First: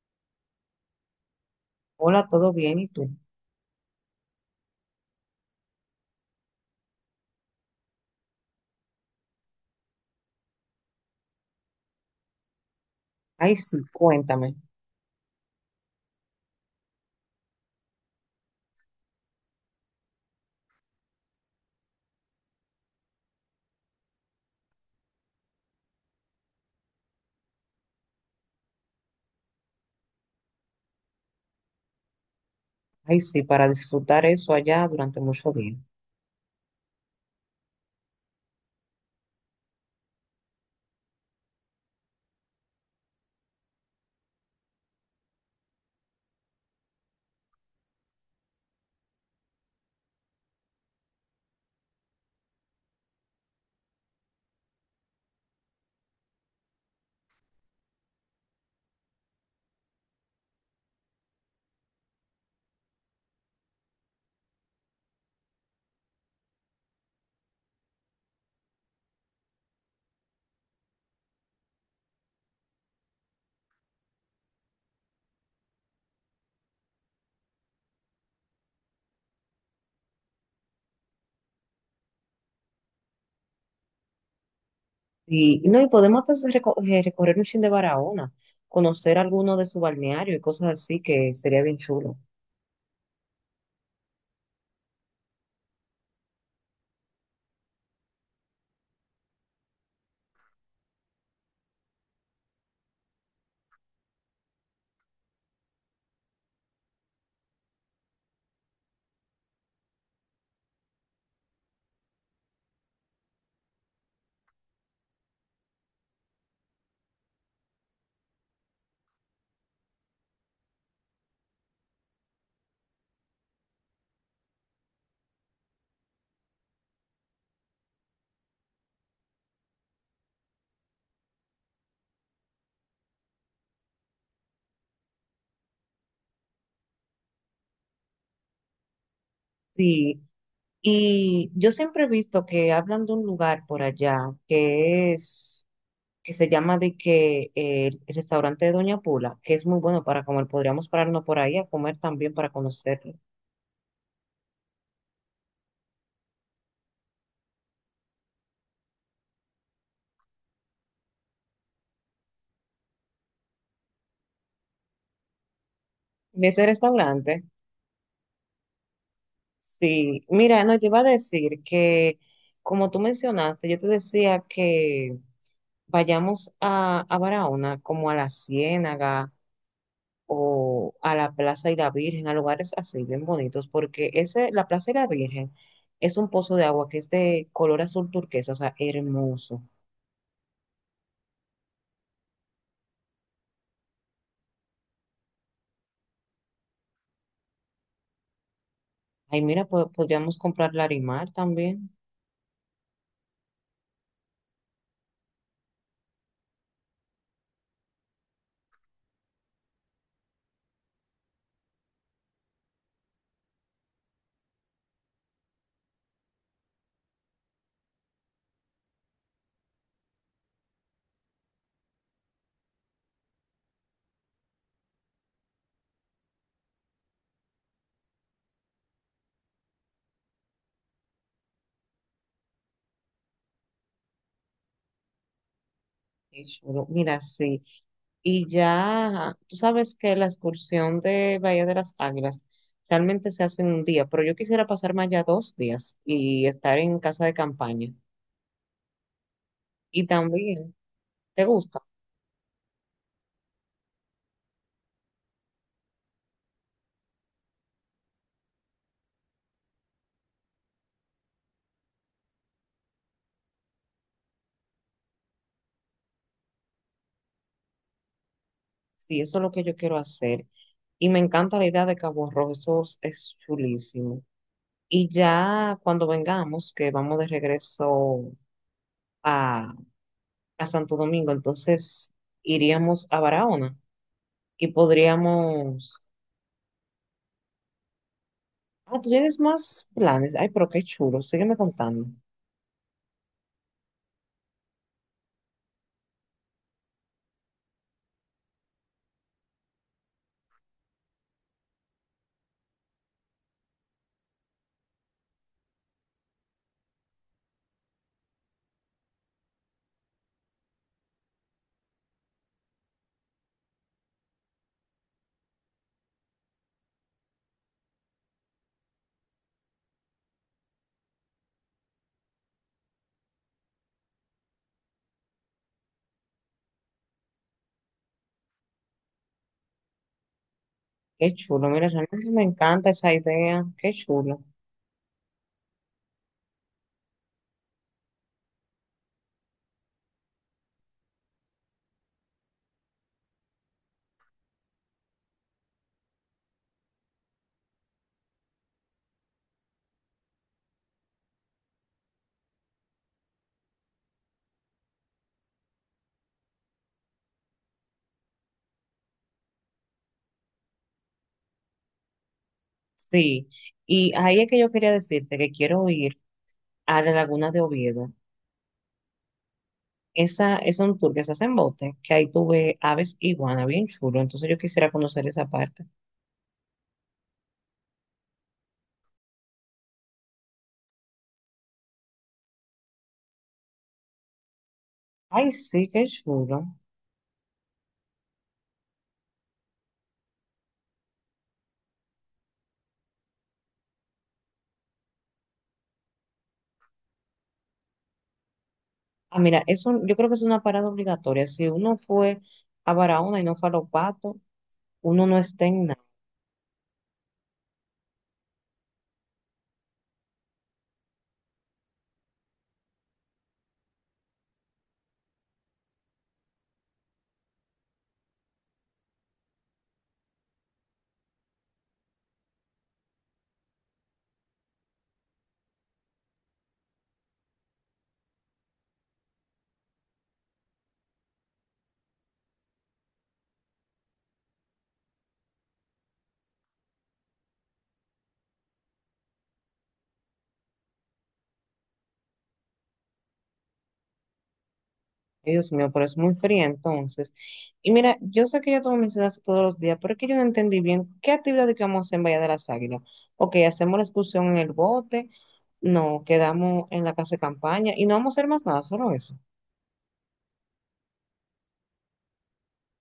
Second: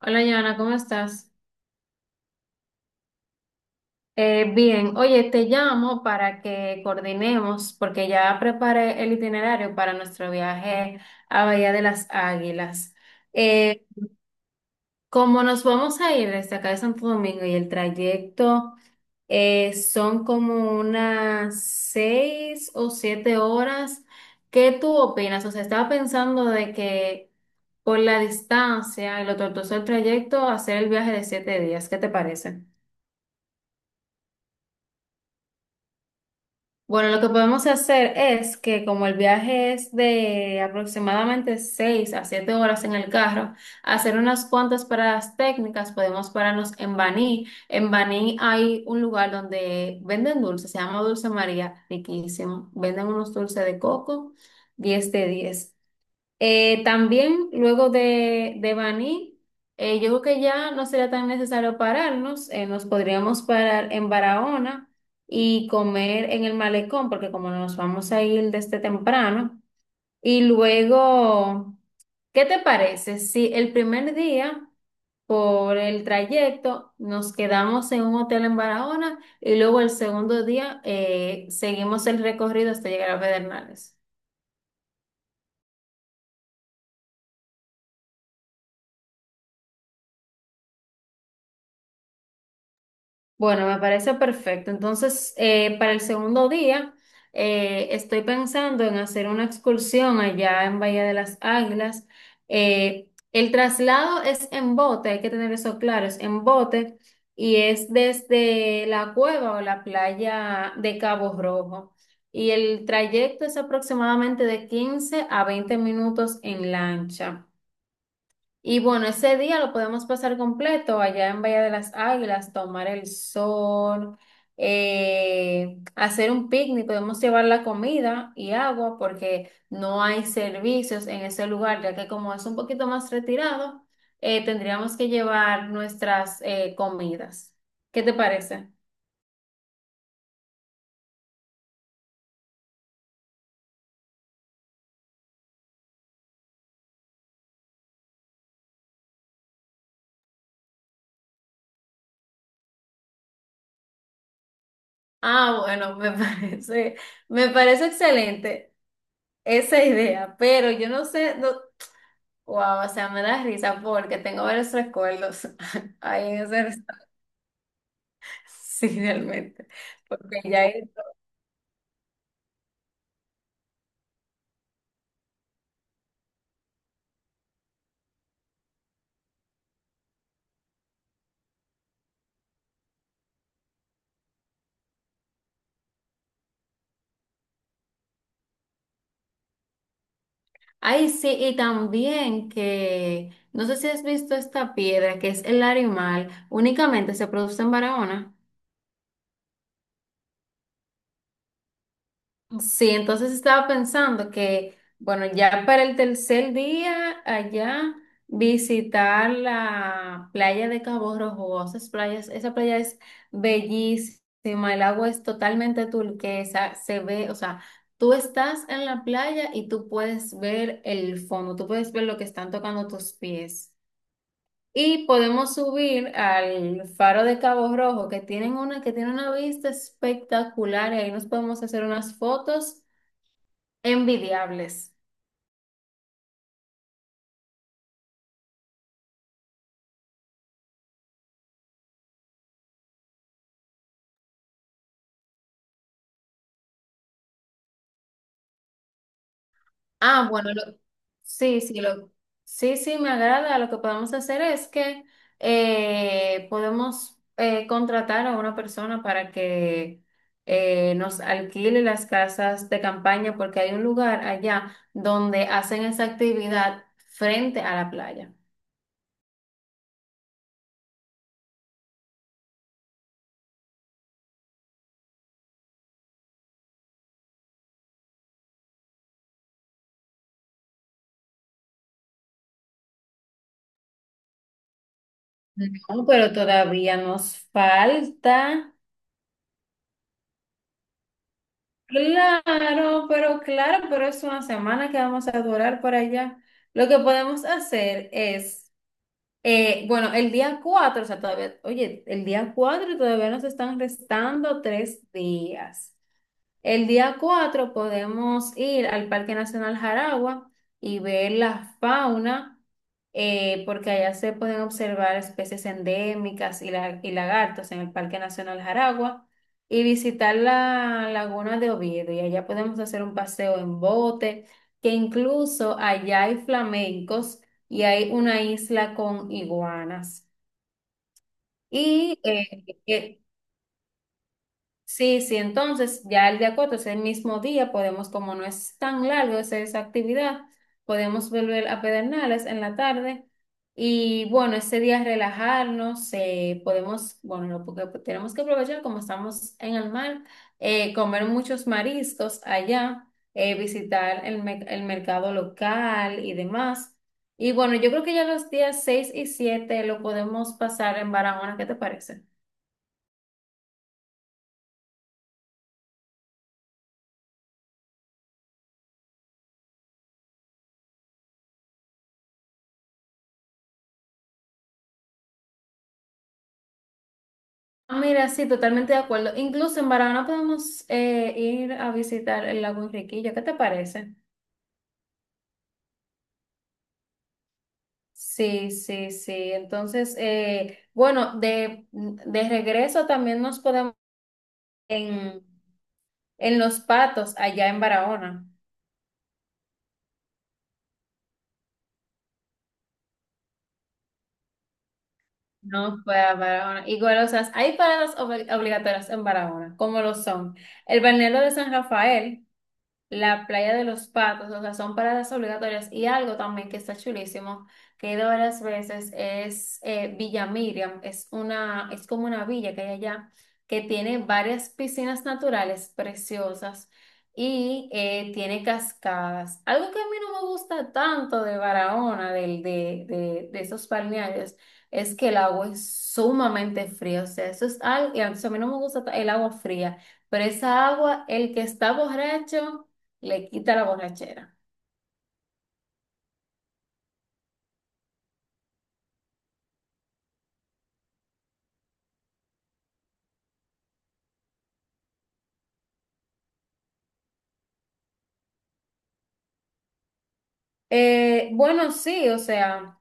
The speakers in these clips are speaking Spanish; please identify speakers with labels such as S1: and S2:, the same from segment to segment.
S1: Hola, Joana, ¿cómo estás?
S2: Hola, ¿todo bien? ¿Y tú?
S1: Bien, oye, te llamo para que coordinemos porque ya preparé el itinerario para nuestro viaje a Bahía de las Águilas.
S2: Ay, sí,
S1: Eh,
S2: cuéntame.
S1: como nos vamos a ir desde acá de Santo Domingo y el trayecto son como unas 6 o 7 horas, ¿qué tú opinas? O sea, estaba pensando de que por la distancia y lo tortuoso del trayecto, hacer el viaje de 7 días, ¿qué te parece?
S2: Ay, sí, para disfrutar eso allá durante muchos días.
S1: Bueno, lo que podemos hacer es que como el viaje es de aproximadamente 6 a 7 horas en el carro, hacer unas cuantas paradas técnicas, podemos pararnos en Baní. En Baní hay un lugar donde venden dulces, se llama Dulce María, riquísimo. Venden unos dulces de coco. 10 de 10. También luego de Baní, yo creo que ya no sería tan necesario pararnos, nos podríamos parar en Barahona y comer en el malecón, porque como nos vamos a ir desde temprano, y luego, ¿qué te parece si el primer día por el trayecto nos quedamos en un hotel en Barahona y luego el segundo día seguimos el recorrido hasta llegar a Pedernales?
S2: Y no, y podemos hasta hacer recorrer un chin de Barahona, conocer alguno de su balneario y cosas así que sería bien chulo.
S1: Bueno, me parece perfecto. Entonces, para el segundo día, estoy pensando en hacer una excursión allá en Bahía de las Águilas. El traslado es en bote, hay que tener eso claro, es en bote y es desde la cueva o la playa de Cabo Rojo. Y el trayecto es aproximadamente de 15 a 20 minutos en lancha. Y bueno, ese día lo podemos pasar completo allá en Bahía de las Águilas, tomar el sol, hacer un picnic, podemos llevar la comida y agua porque no hay servicios en ese lugar, ya que como es un poquito más retirado, tendríamos que llevar nuestras comidas. ¿Qué te parece?
S2: Sí, y yo siempre he visto que hablan de un lugar por allá que es, que se llama de que el restaurante de Doña Pula, que es muy bueno para comer. Podríamos pararnos por ahí a comer también para conocerlo.
S1: Ah, bueno, me parece, me parece excelente esa idea, pero yo no sé. Wow, o sea, me da risa porque tengo varios recuerdos ahí en
S2: De
S1: ese
S2: ese
S1: restaurante.
S2: restaurante.
S1: Sí, realmente.
S2: Sí,
S1: Porque ya
S2: mira, no,
S1: ahí-
S2: te iba a decir que, como tú mencionaste, yo te decía que vayamos a Barahona, como a la Ciénaga o a la Plaza y la Virgen, a lugares así bien bonitos, porque ese, la Plaza y la Virgen es un pozo de agua que es de color azul turquesa, o sea, hermoso.
S1: Ay, sí, y también que no sé si has visto esta piedra que es el animal, únicamente se produce en Barahona.
S2: Ay, mira, podríamos comprar Larimar también.
S1: Sí, entonces estaba pensando que, bueno, ya para el tercer día allá visitar la playa de Cabo Rojo, esas playas, esa playa es bellísima, el agua es totalmente turquesa, se ve, o sea, tú estás en la playa y tú puedes ver el fondo, tú puedes ver lo que están tocando tus pies. Y podemos subir al faro de Cabo Rojo, que tiene una vista espectacular, y ahí nos podemos hacer unas fotos envidiables.
S2: Qué chulo. Mira, sí. Y ya, tú sabes que la excursión de Bahía de las Águilas realmente se hace en un día, pero yo quisiera pasarme allá dos días y estar en casa de campaña. Y
S1: Ah, bueno,
S2: también, ¿te
S1: sí,
S2: gusta?
S1: sí, sí, sí, me agrada. Lo que podemos hacer es que podemos contratar a una persona para que nos alquile las casas de campaña, porque hay un lugar allá donde hacen esa actividad frente a la playa.
S2: Sí, eso es lo que yo quiero hacer. Y me encanta la idea de Cabo Rojo, eso es chulísimo. Y ya cuando vengamos, que vamos de regreso a, a Santo Domingo, entonces iríamos a Barahona y podríamos.
S1: No, pero todavía nos falta.
S2: Ah, tú tienes más planes. Ay, pero qué chulo. Sígueme contando.
S1: Claro, pero es una semana que vamos a durar por allá. Lo que podemos hacer es. Bueno, el día 4, o sea, todavía, oye, el día 4 todavía nos están restando 3 días. El día 4 podemos ir al Parque Nacional Jaragua y ver la fauna, porque allá se pueden observar especies endémicas y lagartos en el Parque Nacional Jaragua y visitar la laguna de Oviedo. Y allá podemos hacer un paseo en bote, que incluso allá hay flamencos y hay una isla con iguanas.
S2: Qué chulo. Mira,
S1: Y
S2: realmente me
S1: eh,
S2: encanta esa
S1: eh,
S2: idea. Qué chulo.
S1: Sí, sí, entonces ya el día 4 es el mismo día, podemos, como no es tan largo esa actividad, podemos volver a Pedernales en la tarde y bueno, ese día relajarnos, podemos, bueno, porque tenemos que aprovechar como estamos en el mar, comer muchos mariscos allá, visitar el mercado local y demás. Y bueno, yo creo que ya los días 6 y 7 lo podemos pasar en Barahona, ¿qué te parece?
S2: Sí. Y ahí es que yo quería decirte que quiero ir a la Laguna de Oviedo. Esa es un tour que se hace en bote, que ahí tuve aves iguana, bien chulo. Entonces yo quisiera conocer esa parte.
S1: Ah, mira, sí, totalmente de acuerdo. Incluso en Barahona podemos ir a visitar el lago Enriquillo. ¿Qué te parece?
S2: Ay, sí, qué chulo.
S1: Sí, sí, sí. Entonces, bueno, de regreso también nos podemos en, Los Patos, allá en Barahona.
S2: Ah, mira, eso, yo creo que es una parada obligatoria. Si uno fue a Barahona y no fue a Los Patos, uno no está en.
S1: No fue a Barahona. Igual, o sea, hay paradas obligatorias en Barahona, como lo son el balneario de San Rafael. La playa de Los Patos, o sea, son paradas obligatorias. Y algo también que está chulísimo, que he ido varias veces, es Villa Miriam, es una, es como una villa que hay allá, que tiene varias piscinas naturales preciosas y tiene cascadas. Algo que a mí no me gusta tanto de Barahona, de esos balnearios, es que el agua es sumamente fría, o sea, eso es algo, y a mí no me gusta el agua fría, pero esa agua, el que está borracho, le quita la borrachera.
S2: Ay, Dios mío, pero es muy fría entonces. Y mira, yo sé que ya tú me mencionaste todos los días, pero es que yo no entendí bien qué actividad que vamos a hacer en Bahía de las Águilas. Ok, hacemos la excursión en el bote, no, quedamos en la casa de campaña y no vamos a hacer más nada, solo eso.
S1: Bueno, sí, o sea,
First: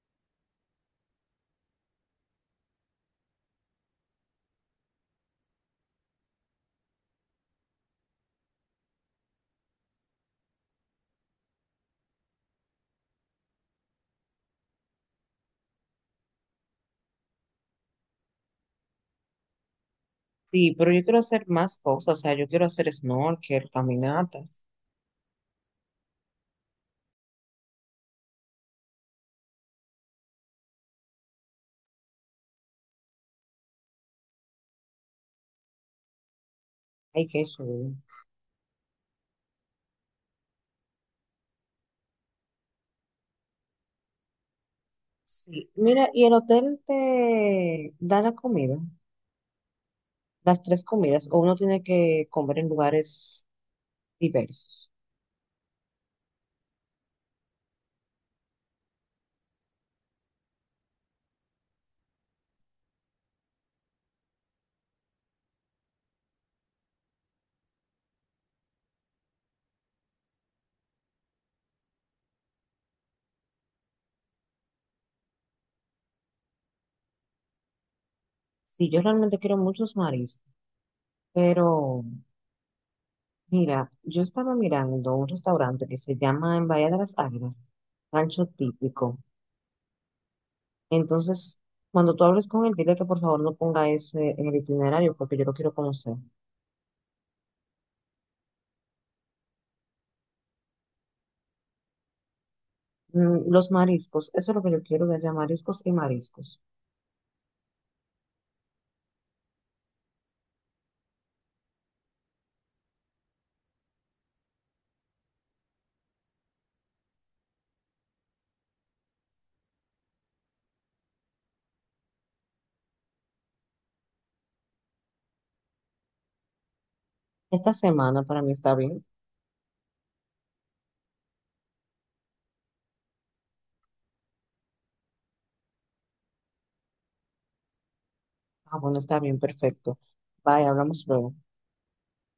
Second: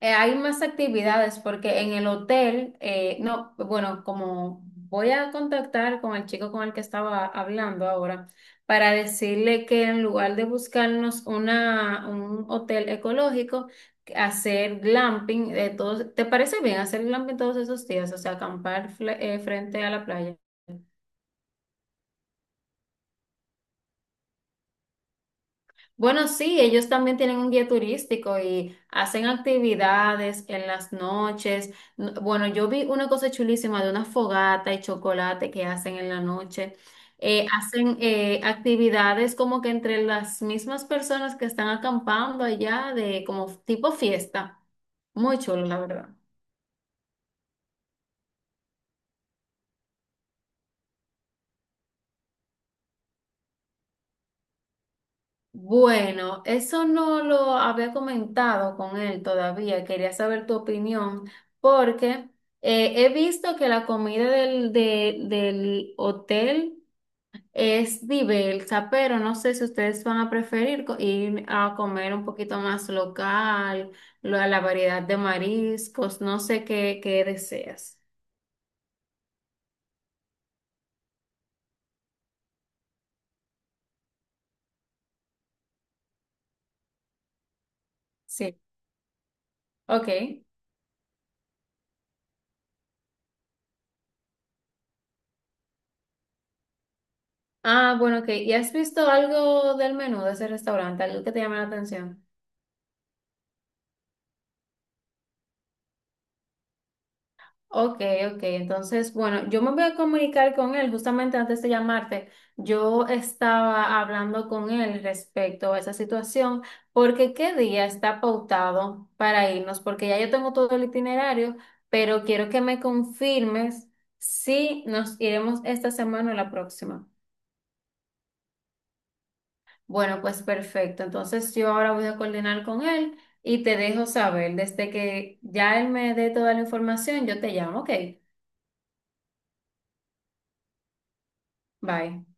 S1: hay más actividades porque en el hotel, no, bueno, como voy a contactar con el chico con el que estaba hablando ahora para decirle que en lugar de buscarnos un hotel ecológico, que hacer glamping de todos, ¿te parece bien hacer glamping todos esos días? O sea, acampar frente a la playa.
S2: Sí, pero yo quiero hacer más cosas, o sea, yo quiero hacer snorkel, caminatas.
S1: Bueno, sí, ellos también tienen un guía turístico y hacen actividades en las noches. Bueno, yo vi una cosa chulísima de una fogata y chocolate que hacen en la noche.
S2: Ay, qué
S1: Eh,
S2: chulo.
S1: hacen actividades como que entre las mismas personas que están acampando allá, de como tipo fiesta. Muy chulo,
S2: Sí,
S1: la
S2: mira,
S1: verdad.
S2: ¿y el hotel te da la comida? Las tres comidas, o uno tiene que comer en lugares diversos.
S1: Bueno, eso no lo había comentado con él todavía. Quería saber tu opinión porque he visto que la comida del hotel es diversa, pero no sé si ustedes van a preferir ir a comer un poquito más local, la variedad de mariscos, no sé qué, qué deseas.
S2: Sí, yo realmente quiero muchos mariscos. Pero mira, yo estaba mirando un restaurante que se llama en Bahía de las Águilas, Rancho
S1: Sí,
S2: Típico.
S1: ok.
S2: Entonces, cuando tú hables con él, dile que por favor no ponga ese en el itinerario porque yo lo quiero conocer.
S1: Ah, bueno, ok. ¿Y has visto algo del menú de ese restaurante, algo que te llama la atención?
S2: Mm, los mariscos, eso es lo que yo quiero de allá, mariscos y mariscos.
S1: Ok, ok. Entonces, bueno, yo me voy a comunicar con él justamente antes de llamarte. Yo estaba hablando con él respecto a esa situación, porque qué día está pautado para irnos, porque ya yo tengo todo el itinerario, pero quiero que me confirmes si nos iremos esta semana o la próxima.
S2: Esta semana para mí está bien.
S1: Bueno, pues perfecto. Entonces yo ahora voy a coordinar con él y te dejo saber. Desde que ya él me dé toda la información, yo te llamo. Ok,
S2: Ah, bueno, está bien, perfecto. Bye, hablamos luego.
S1: bye.